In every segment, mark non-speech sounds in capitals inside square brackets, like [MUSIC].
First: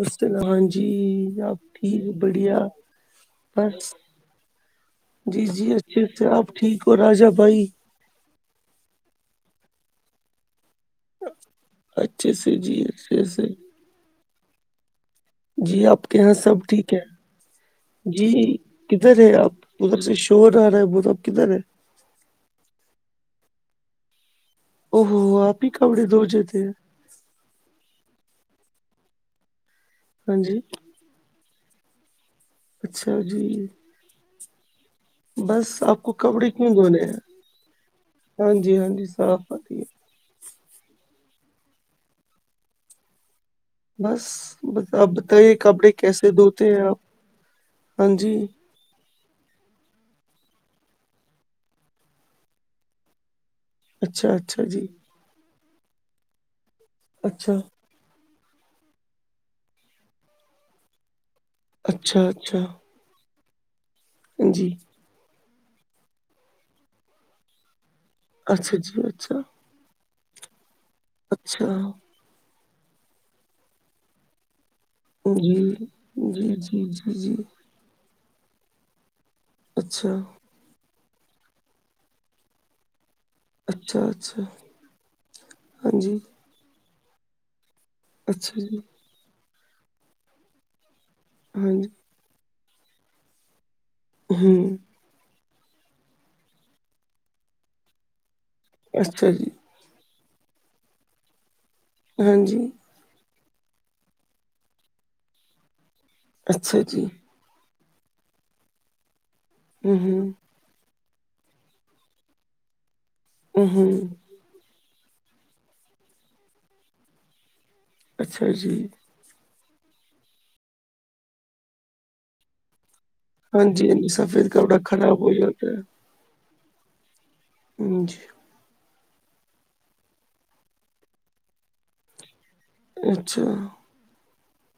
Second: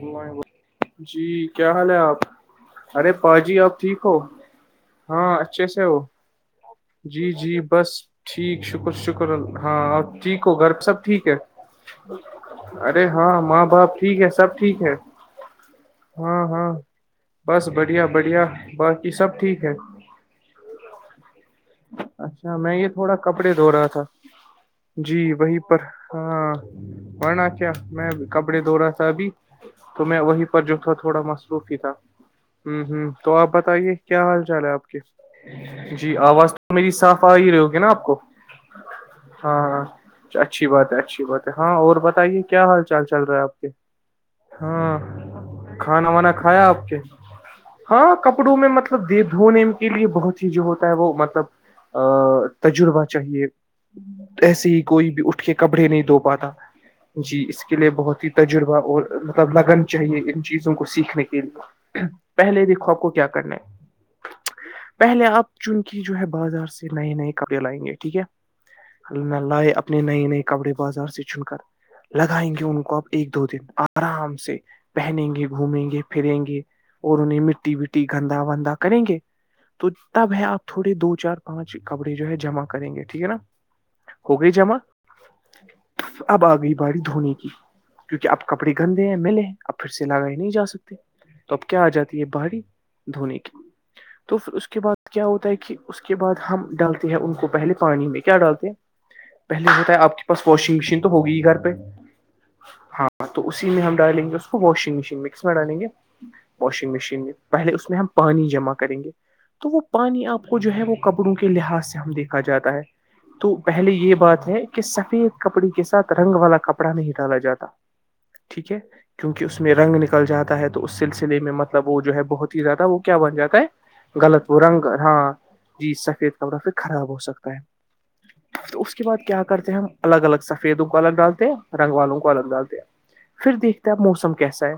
السل ہاں جی آپ کیا حال ہے ٹھیک آپ بڑھیا ارے پاجی آپ بس ٹھیک ہو ہاں جی اچھے جی سے وہ آپ ٹھیک ہو راجا جی جی بھائی بس ٹھیک شکر شکر اللہ ہاں آپ ٹھیک ہو گھر سب ٹھیک ہے اچھے سے جی ارے اچھے ہاں سے ماں باپ ٹھیک ہے سب ٹھیک ہے جی آپ کے یہاں ہاں سب ہاں ٹھیک ہے بس بڑھیا جی بڑھیا باقی کدھر ہے سب آپ ٹھیک ادھر سے شور آرہا ہے آپ کدھر ہے اچھا میں یہ تھوڑا کپڑے دھو رہا تھا او جی ہو وہیں آپ ہی پر کپڑے دھو ہاں دیتے ہیں ورنہ کیا میں کپڑے دھو رہا تھا ابھی تو میں ہاں وہیں جی پر جو تھا تھوڑا مصروف ہی تھا ہوں ہوں اچھا تو آپ جی بتائیے کیا حال چال ہے آپ کے بس آپ کو جی کپڑے آواز کیوں تو میری دھونے ہیں صاف آ ہی رہی ہوگی نا آپ کو ہاں جی ہاں جی ہے ہاں اچھی بات ہے اچھی بات ہے ہاں اور بتائیے کیا حال چال چل رہا ہے آپ کے بس بس آپ ہاں بتائیے کپڑے کھانا کیسے وانا کھایا دھوتے ہیں آپ کے ہاں کپڑوں میں مطلب مطلب دی دھونے کے لیے بہت ہی جو ہوتا ہے وہ مطلب تجربہ چاہیے اچھا اچھا ایسے ہی جی کوئی بھی اٹھ کے کپڑے نہیں دھو پاتا جی اچھا اس کے لیے بہت ہی تجربہ اور مطلب لگن چاہیے ان چیزوں کو سیکھنے کے لیے اچھا پہلے اچھا دیکھو آپ کو کیا کرنا ہے جی پہلے آپ چن کی جو ہے بازار سے نئے نئے کپڑے لائیں گے ٹھیک ہے اچھا جی اچھا اللہ لائے اپنے نئے نئے کپڑے بازار سے چن کر اچھا لگائیں گے ان کو ا ایک دو دن آرام سے پہنیں گے جی گھومیں گے پھریں جی گے جی جی اور جی انہیں مٹی بھی گندا وندا کریں گے تو اچھا تب ہے آپ تھوڑے دو چار پانچ کپڑے جو ہے جمع کریں گے ٹھیک ہے نا اچھا ہو اچھا گئی جمع ہاں جی اب آ گئی بی دھونے کی کیونکہ اپ اچھا کپڑے جی گندے ہیں ملے ہیں اب پھر سے لگائی نہیں جا سکتے تو اب ہاں کیا جی آ جاتی ہے باہاری دھونے کی تو پھر اس ہوں کے بعد کیا ہوتا ہے کہ اس کے بعد ہم ڈالتے ہیں ان کو پہلے پانی میں کیا ڈالتے ہیں اچھا جی پہلے ہوتا ہے آپ کے پاس واشنگ مشین تو ہوگیئی ہی گھر پہ ہاں جی ہاں تو اسی میں ہم ڈالیں گے اس کو واشنگ مشین میں کس میں ڈالیں گے اچھا واشنگ جی مشین میں پہلے اس میں ہم پانی جمع کریں گے تو وہ ہوں ہوں پانی آپ کو جو ہے وہ کبروں کے لحاظ سے ہم دیکھا جاتا ہے تو ہوں ہوں پہلے یہ بات ہے سفید کپڑی کے ساتھ رنگ والا کپڑا نہیں ڈالا جاتا اچھا ٹھیک جی ہے کیونکہ اس میں رنگ میں نکل جاتا ہے تو اس سلسلے میں مطلب وہ جو ہے بہت ہی زیادہ وہ کیا بن جاتا ہاں ہے جی ہاں جی غلط سفید وہ کپڑا رنگ خراب ہاں ہو جاتا ہے جی سفید کبرہ پھر خراب ہو سکتا ہے جی تو اس کے بعد کیا کرتے ہیں ہم الگ الگ سفیدوں کو الگ ڈالتے ہیں رنگ والوں کو الگ ڈالتے اچھا پھر دیکھتا ہے موسم کیسا ہے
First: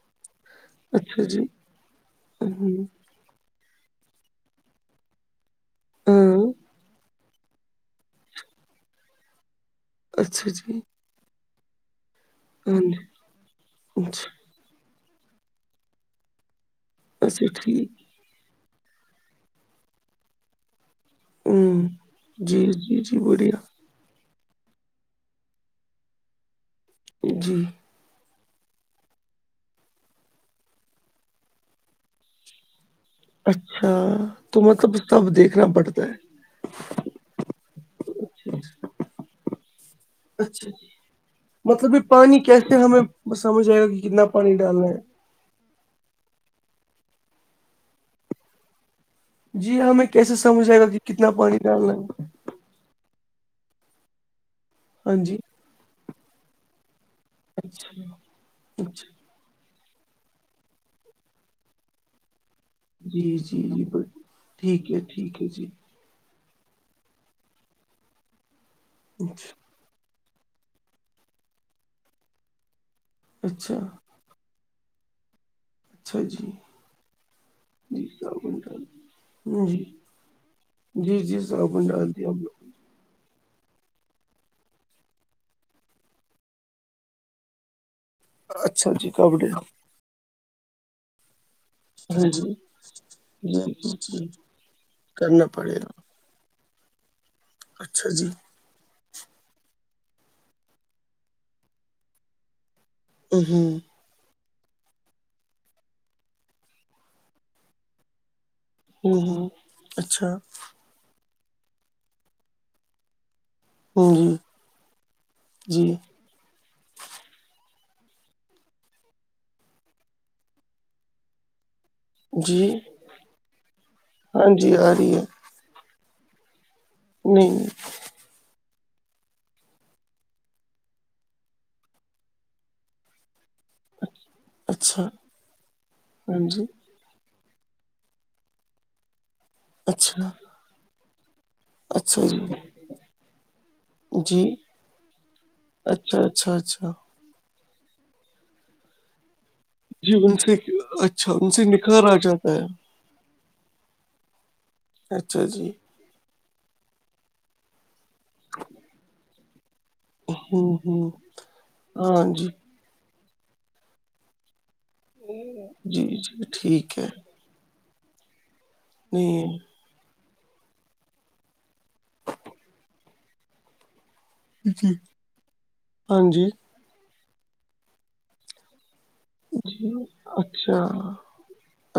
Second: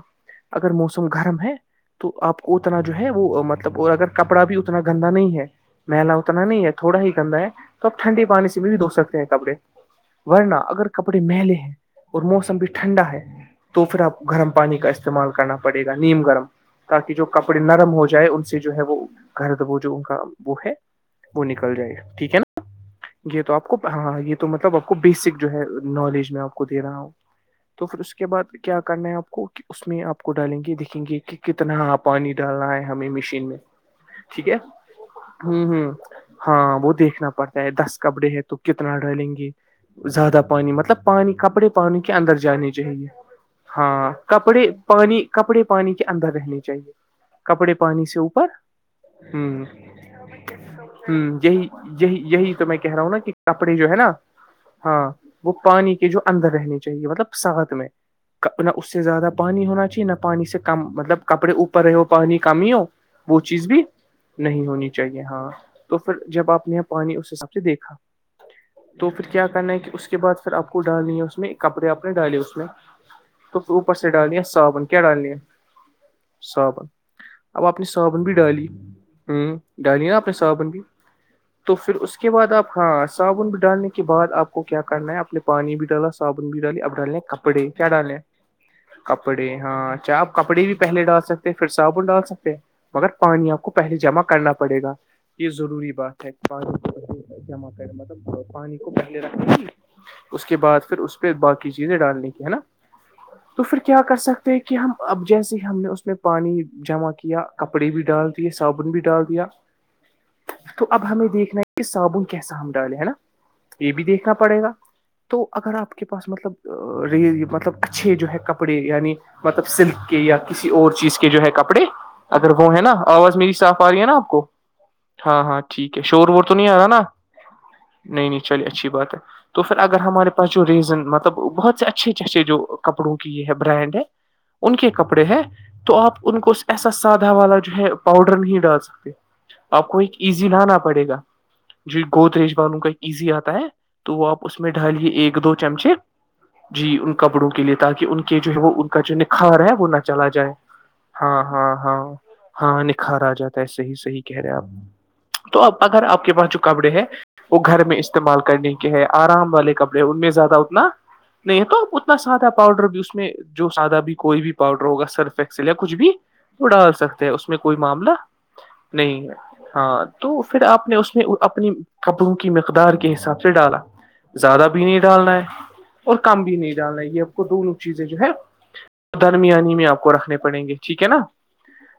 اگر موسم اچھا جی گرم ہے تو آپ کو اتنا ہوں جو ہے وہ مطلب اگر کپڑا بھی اتنا گندا نہیں ہے محلا ہاں اتنا نہیں ہے تھوڑا ہی گندا ہے تو آپ ٹھنڈے پانی سے بھی بھی دھو سکتے ہیں کپڑے اچھا ورنہ جی اگر کپڑے مہلے ہیں اور موسم بھی ہاں جی ٹھنڈا ہے تو پھر آپ اچھا گرم پانی کا استعمال کرنا پڑے گا نیم گرم تاکہ جو اچھا کپڑے ٹھیک نرم ہو جائے ان سے جو ہے وہ گھرد وہ جو ان کا وہ ہے وہ نکل ہوں جائے گا ٹھیک ہے نا جی جی جی یہ تو بڑھیا آپ کو ہاں یہ تو مطلب آپ کو بیسک جو ہے نالج میں آپ کو دے رہا ہوں جی تو پھر اس کے بعد کیا کرنا ہے آپ کو کہ اس میں آپ کو ڈالیں گے دھیں گے کہ کتنا آپ پانی ڈالنا ہے ہمیں مشین میں اچھا ٹھیک ہے تو مطلب سب دیکھنا ہ ہ پڑتا ہے ہاں وہ دیکھنا پڑتا ہے دس کپڑے ہے تو کتنا ڈلیں گے زیادہ اچھا پانی جی مطلب پانی کپڑے مطلب پانی یہ کے اندر جانے کیسے چاہیے ہمیں سمجھ آئے گا کہ ہاں کتنا پانی کپڑے ڈالنا ہے پانی کپڑے پانی کے اندر رہنے چاہیے کپڑے پانی سے اوپر ہ ہ جی ہمیں کیسے سمجھ جائے گا ج کتنا پانی یہی ڈالنا یہی ہے یہی تو میں کہہ رہا ہوں نا کہ کپڑے جو ہے نا ہاں وہ پانی کے جو اندر رہنے چاہیے مطلب ساتھ میں اچھا نہ اس سے اچھا زیادہ پانی ہونا چاہیے نہ پانی سے کم مطلب کپڑے اوپر رہ ہو پانی کم ہی ہو جی وہ جی چیز بھی جی ب نہیں ہونی ٹھیک ہے چاہیے ٹھیک ہے ہاں جی تو پھر جب آپ نے یہ پانی اس حساب سے دیکھا تو پھر کیا اچھا کرنا ہے کہ اس کے بعد پھر آپ کو ڈالنی ہے اس میں کپڑے اپپ نے ڈالے اس میں تو پھر اچھا اوپر سے ڈالیا سابن کیا ڈالنی ہے اچھا جی صابن اب اپنی جی صابن بھی ڈالی ڈال ہ جی ڈالیے نا اپنے صابن بھی جی جی تو صاابن پھر ڈال اس دیا کے ہمپ بعد لوگ آپ ہاں صابن بھی ڈالنے کے بعد آپ کو کیا کرنا ہے آپ نے پانی بھی ڈالا صابن بھی ڈالی اب ڈالنا ہے کپ کپڑے کیا ڈالیں اچھا جی کپڑے ہاں اچھا آپ کپڑے بھی پہلے ڈال سکتے پھر صابن ڈال ہاں جی سکتے ہیں مگر پانی آپ کو جی جی پہلے جمع جی کرنا پڑے گا کرنا یہ پڑے ضروری گا بات ہے پانی جمع کریں اچھا جی مطلب پانی پہلے رکھنے کی اس کے بعد پھر اس پہ باقی چیزیں ڈالنے کی ہے نا ہ تو ہ پھر کیا کر سکتے ہیں کہ ہم اب جیسے ہی ہم نے اس میں پانی جمع کیا کپڑے بھی ڈال صابن بھی ہ ڈال دیا ہ اچھا تو اب ہمیں دیکھنا ہے کہ صابن کیسا ہم ڈالیں ہے نا یہ بھی دیکھنا جی پڑے گا تو اگر جی آپ کے پاس مطلب ی مطلب اچھے جو ہے کپڑے یعنی مطلب سلک کے یا کسی اور چیز کے جو ہے کپڑے اگر جی وہ ہے نا آواز میری صاف آ رہی ہے نا آپ ہاں کو جی آ رہی ہے ہاں ہاں ٹھیک ہے شور وور تو نہیں آ رہا نا نہیں نہیں نہیں چلیے اچھی بات ہے تو پھر اگر ہمارے پاس جو ریزن مطلب بہت سے اچھے اچھ اچھے جو کپڑوں کی یہ ہے برانڈ ہے ان کے اچھا کپڑے ہیں تو آپ ان ہاں کو جی اس ایسا سادا والا جو ہے پاؤڈر نہیں ڈال سکتے آپ کو ایک اچھا ایزی لانا پڑے گا جو اچھا گودریج جی بالوں کا ایزی آتا ہے تو وہ آپ اس میں ڈالیے ایک دو چمچے اچھ اچا جی ان کپڑوں کے لیے تاکہ ان کے جو ہے وہ ان کا جو نکھار ہے وہ نہ جی چلا ان جائے سے اچھا ہاں ان سے ہاں ہاں نکھار آ جاتا ہے ہاں نکھار آ جاتا ہےسے ہی صحیح کہہ رہے آپ اچھا تو جی آپ اگر آپ کے پاس جو کپڑے ہے وہ گھر میں استعمال کرنے کے ہے آرام والے کپڑے ان میں زیادہ ہوں اتنا ہوں نہیں ہے تو اتنا ہاں جی سادہ پاؤڈر بھی اس میں جو سادہ بھی کوئی بھی پاؤڈر ہوگا سرفسل یا کچھ جی بھی جی تو ڈال ٹھیک ہے سکتے ہیں اس میں میں کوئی معاملہ نہیں ہے ہاں تو پھر آپ نے اس میں اپنی قبروں کی مقدار کے حساب سے ڈالا زیادہ بھی نہیں ڈالنا ہے اور ہاں کم جی بھی نہیں ڈالنا ہے یہ آپ کو دونوں چیزیں جو ہے درمیانی میں جی آپ کو رکھنے پڑیں گے اچھا ٹھیک ہے نا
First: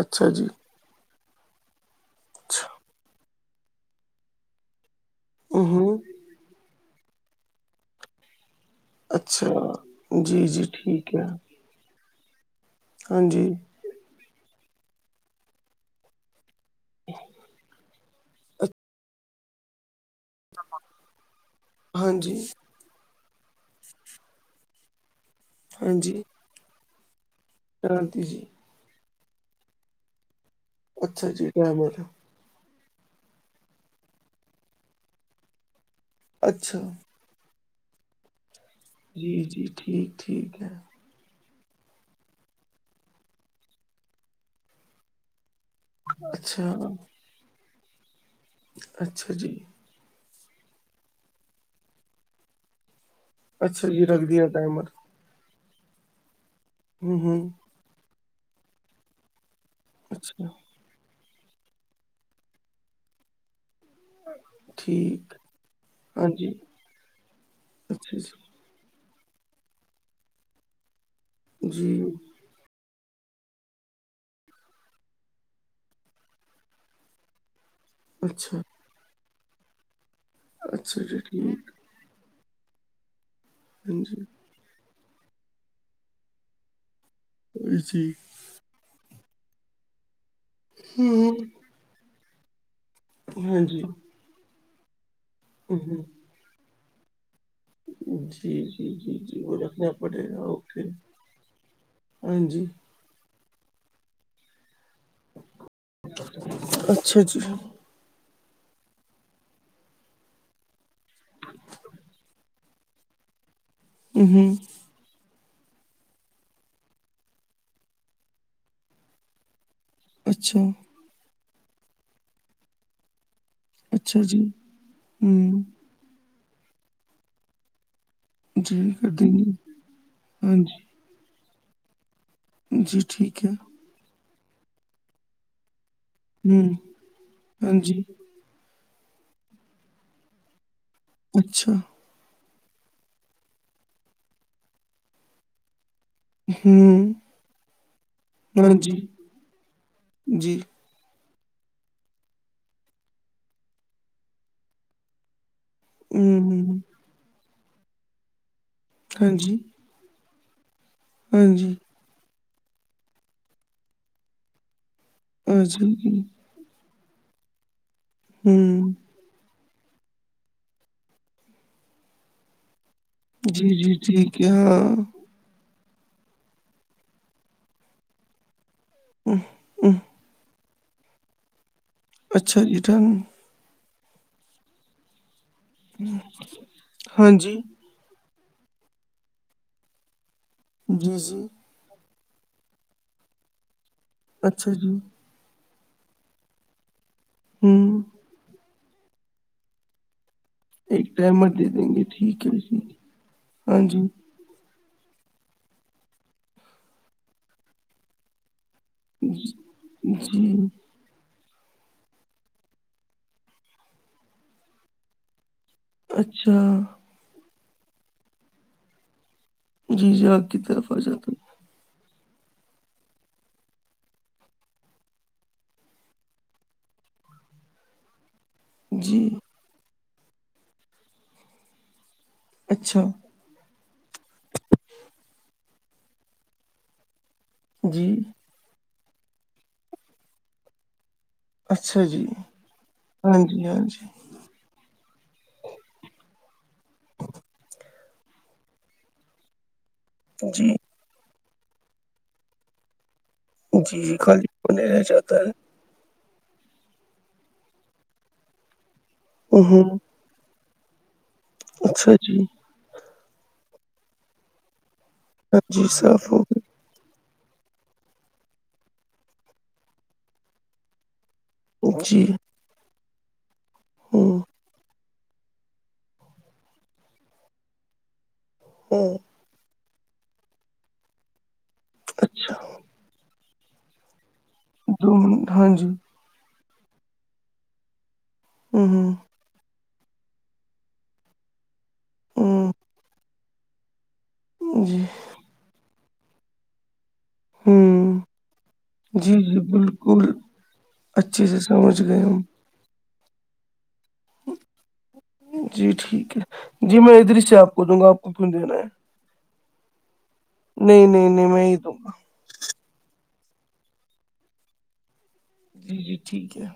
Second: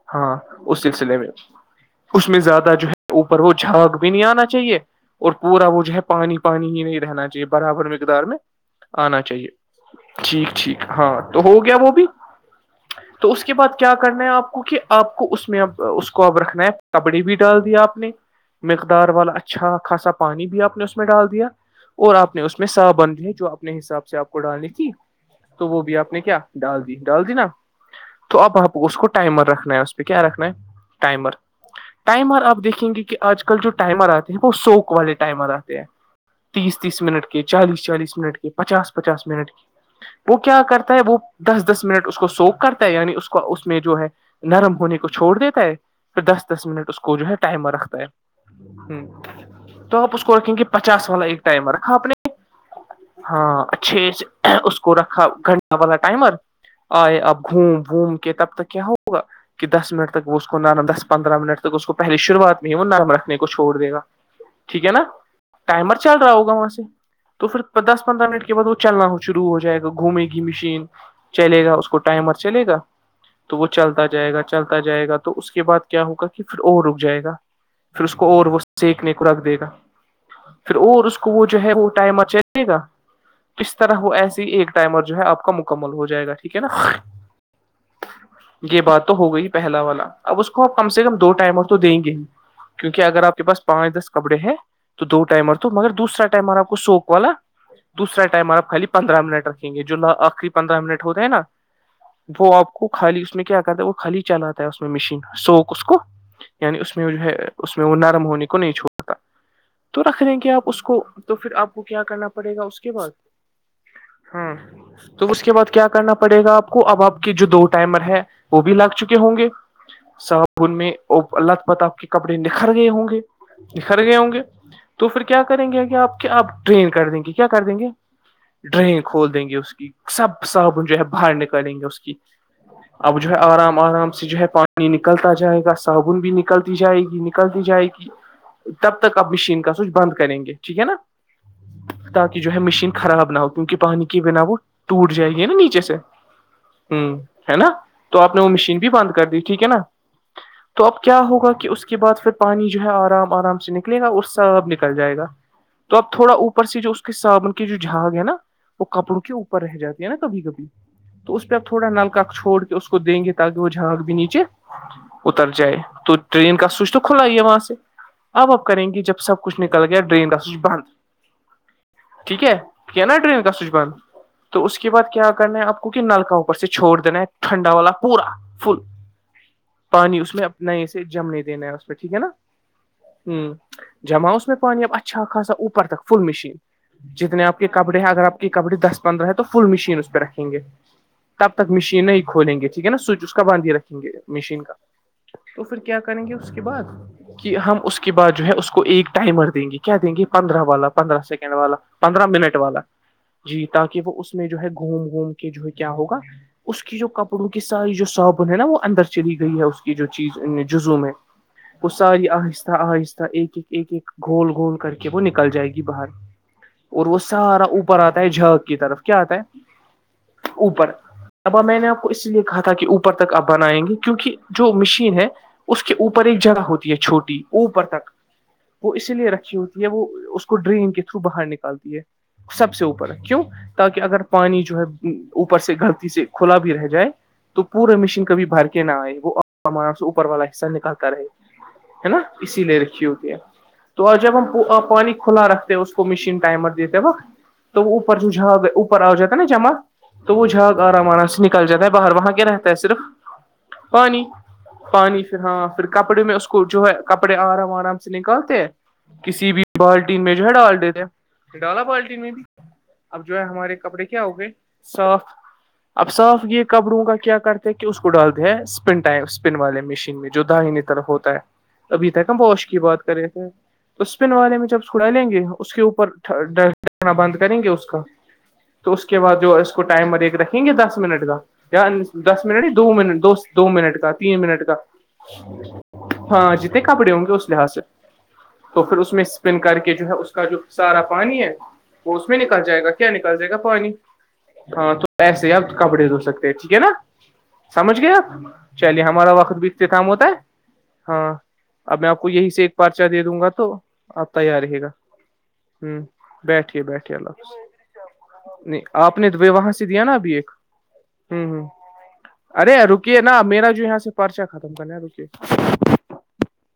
اچھا ہاں جی اس سلسلے میں اس میں اچھا زیادہ جو ہے اوپر وہ جھاگ بھی نہیں آنا چاہیے اور پورا وہ جو ہوں ہے پانی پانی ہی نہیں رہنا چاہیے برابر مقدار میں آنا چاہیے اچھا جی ٹھیک جی ٹھیک ہاں ہے تو ہو گیا وہ بھی ہاں تو اس جی کے بعد کیا کرنا ہے آپ کو کہ آپ کو اس میں اب اس کو اب رکھنا ہے کپڑی بھی ڈال دیا آپ نے مقدار والا اچھا خاصا پانی بھی آپ نے اس میں ڈال دیا ہاں اور آپ جی نے اس میں سا بن دی جو اپنے حساب سے آپ کو ڈالنی تھی تو وہ بھی ہاں آپ جی نے کیا ڈال دیی ڈال دیی نا شانتی تو جی آپ اس کو ٹائمر رکھنا ہے اس پہ کیا رکھنا ہے اچھا ٹائمر جی ٹائم ہو رہا ٹائمر آپ دیکھے یں گے کہ آج کل جو ٹائمر آتے ہیں وہ سوک والے ٹائمر آتے ہیں اچھا تیس تیس منٹ کا چالیس چالیس منٹ کے پچاس پچاس جی منٹ جی کے ٹھیک وہ ٹھیک کیا کرتا ہے وہ دس دس منٹ اس کو سوک کرتا ہے یعنی اس کو اس میں جو ہے نرم ہونے کو چھوڑ دیتا ہے پھر دس اچھا دس منٹ اس کو جو ہے ٹائمر رکھتا ہے اچھا ہ جی تو آپ اس کو رکھیں گے پچاس والا ایک ٹائم ہے رکھا آپ نے ہاں اچھا جی اچھے رکھ دیا سے اس ٹائمر کو رکھ گھنٹہ والا ٹائمر آئے ہوں ہوں اب گھوم ووم کے تب تک کیا ہوگا کہ دس منٹ تک وہ اچھا اس کو نرم دس پندرہ منٹ تک اس کو پہلی شروعات میں ہی وہ نرم رکھنے کو چھوڑ د گا ٹھیک ہے نا ٹائمر چل ہاں رہا جی ہوگا وہاں سے تو پھر دس اچھا پندرہ جی منٹ کے بعد وہ چلنا ہو شروع ہو جائے گا گھومے گی مشین چلے گا جی اس کو ٹائمر چلے گا تو وہ چلتا جائے گا چلتا جائے گا تو اس کے بعد کیا ہوگا کہ پھر اور رک جائے گا پھر اس کو اور وہ اچھا سینکنے کو رکھ دے گا پھر اچھا اور اس جی کو وہ جو ٹھیک ہے وہ ٹائم اچے گا کس طرح ہاں وہ جی ایسی ایک ٹائمر جو ہے آپ کا مکمل ہو جائے گا ٹھیک ہے نا ا جی یہ بات تو ہو گئی پہلا والا اب اس کو اپ کم سے کم دو ہوں ٹائمر تو دیں گے ہی کیونکہ اگر آپ کے ہاں پاس جی پانچ دس کپڑے ہیں تو دو ٹائمر تو مگر ہوں دوسرا ٹماراپ کو سوک والا دوسرا ٹائم جی آپ خالی جی جی پندرہ جی منٹ وہ رکھیں گے رکھنا جولہ پڑے گا آخری پندرہ اوکے منٹ ہوتے ہیں نا ہاں وہ جی آپ کو خالی اس میں کیا کہتا ہے وہ خالی چلاتا ہے اس میں مشین سو کو یعنی اس میں جو اچھا ہے جی اس میں وہ نرم ہونے کو نہیں چھوڑتا تو رکھ دیں کہ آپ اس کو تو پھر آپ کو کیا کرنا پڑے گا اس کے بعد ہاں ہوں تو اس کے بعد کیا کرنا پڑے گا آپ کو اب آپ کے جو دو ٹائمر ہے وہ بھی لگ چکے ہوں گے اچھا س میں اللہ ت پطپ کے کپڑے نکھر گئے ہوں گے کھر گئے اچھا ہوں جی گے تو پھر کیا ہوں کریں گے آگے آپ کے آپ ٹرین کر دیں گے کیا کر دیں گے ڈرین کھول دیں گے اس کی سب ہاں صابن جو ہے باہر نکالیں گے اس کی جی جی اب جو ہے ٹھیک آرام آرام سے جو ہے پانی نکلتا جائے گا صابن بھی ہوں نکلتی جائے گی نکلتی ہاں جائے جی گی تب تک آپ مشین کا سوچ بند کریں گے ٹھیک ہے نا اچھا تاکہ جو ہے مشین خراب نہ ہو کیونکہ پانی کی بنا وہ ٹوٹ جائے گی نا نیچے سے ہوں ہے نا تو آپ نے وہ ہاں مشین بھی جی بند کر دی ٹھیک ہے نا جی تو اب کیا ہوگا کہ اس کے بعد پھر پانی جو ہے آرام آرام سے نکلے گا اور سب نکل جائے گا [INAUDIBLE] تو اب تھوڑا اوپر ہ ہ سے جو اس کے صابن کی جو جھاگ ہے نا وہ کپڑوں ہاں کے جی اوپر رہ جاتی ہے نا کبھی کبھی تو اس ہاں پہ آپ جی تھوڑا نلکا چھوڑ کے اس کو دیں گے تاکہ وہ جھانگ بھی نیچے اتر جائے اچھا تو جی ٹرین کا سوئچ تو کھلا ہی ہے وہاں سے اب اب ہوں کریں گے جب سب کچھ نکل گیا ڈرین ر سوھ بند ٹھیک ہے کیا نا ٹرین کا جی سوچ بند جی ٹھیک ہے تو اس کے ہاں بعد کیا کرنا آپ کو نلک اوپر سے چھوڑ دینا ہے ٹھنڈا والا پورا فل [INAUDIBLE] پانی اس میں نئے سے جمنے دینا ہے اچھا یہٹن جما اس میں پانی اب اچھا خاصا اوپر تک فل مشین ہاں جتنے جی آپ کے کب کڑے اگر آپ کے کپڑے دس پندرہ ہے تو فل مشین اس پہ رکھیں گے جی جی تب تک مشین ہی کھولیں گے ٹھیک ہے نا سوچ اس کا بند ہی رکھیں گے مشین اچھا کا جی تو پھر کیا کریں گے اس کے بعد کہ ہم ہوں اس کے بعد جو ہے اس کو کو ایک ٹائم مر دیں گے کیا دیں گے پندرہ والا ایک پندرہ ٹائمر سیکنڈ دے والا دیں گے پندرہ ٹھیک منٹ ہے والا جی جی تاکہ وہ اس میں جو ہے گھوم گھوم کے جو کیا ہوگا اس کی جو کپڑوں کی ساری جو صابن ہے نا وہ اندر چلی گئی ہے اس کی جو چیز جی جو ز میں وہ ساری آہستہ آہستہ ایک ایک ایک گھول گھول کر کے وہ نکل جائے گی باہر اچھا اور وہ سارا اوپر آتا ہے جک کی طرف کیا آتا ہے جی جی آپ کی طرف اوپر آ جاتا ہوں ابا میں نے آپ کو اس لیے کہ تھا کہ اوپر تک آپ بنائیں گے کیونکہ جو مشین ہے اس کے اوپر ایک جگہ ہوتی ہے چھوٹی اوپر تک وہ ہوں اسی جی لیے رکھی ہوتی ہے وہ اس کو ڈرین کے تھرو باہر نکالتی ہے سب سے اچھا اوپر کیوں تاکہ اگر پانی جو ہے اوپر سے گھھرتی سے کھلا بھی رہ جائے تو پورا جی مشین کبھی بھر کے کہ نہ آ ہے وہ ہمار سے اوپر والا حصہ نکلتا رہے اچھا ہے نا جی اسی لیے رکھی ہوتی ہے ہاں جی ہاں جی تو اور جب ہم پانی کھلا رکھتے اس کو مشین ٹائمر دیتے توپر جو جا گپر آ جاتتا نا جم تو وہ جی جھاگ آرام آرام سے نکل جاتا ہے باہر وہاں کیا رہتا ہے صرف جی جی پانی خالی ہونے رہ پانی جاتا پھر ہاں پھر کپڑے میں اس کو جو ہے کپڑے آرام آرام سے نکالتے کسی ہے بھی ہ بالٹین میں جو ہے ڈال دیتے ڈالا اچھا بالٹین میں جی بھی اب جو ہے ہمارے کپڑے کیا ہو گئے صاف ہاں جی اب ہو صاف یہ کبڑروں کا کیا کرتے ہیں کہ اس کو ڈالتے ہیں اسپن والے مشین میں جو دائنی طر ہوتا ہے گئی ابھی جی تک ہم ووش کی بات کرے تھے تو اس پن ہوں والے میں جب ڑا لیں گے اس کے اوپر ڈنا بند کریں گے اس کا تو اس کے بعد جو ٹائم ا ایک رکھیں گے دس منٹ کا یا دس اچھا منٹ ہی دو منٹ دو منٹ کا تین منٹ کا دو منٹ ہاں جی ہاں جتنے کپڑے ہوں گے اس لحاظ سے تو ہوں پھر اس میں پن کر کے جو ہے اس کا جو سارا پانی ہے وہ اس میں نکل ہوں جائے گا کیا نکل جائے گا پانی ہوں ہاں جی تو ایسے ہی آپ کپڑے دھو سکتے ٹھیک ہے نا سمجھ ہوں گئے آپ چلیے ہمارا جی وقت جی بھی ات کاام بالکل ہوتا ہے ہاں اچھے سے سمجھ اب میں آپ گئے کو ہم یہی سے پرچا دے دوں گا تو آ تی رہے گا جی ہ ٹھیک بیٹھیے ہے جی بیٹھیے میں اللہ ادھر سے حافظ آپ کو دوں گا آپ کو کیوں دینا نہیں ہے آپ نے وہاں سے دیا نا ابھی ایک نہیں نہیں ہ نہیں ہ میں ہی دوں گا ارے رکیے نا میرا جو یہاں سے پرچا ختم کرنے رکیے جی جی ٹھیک ہے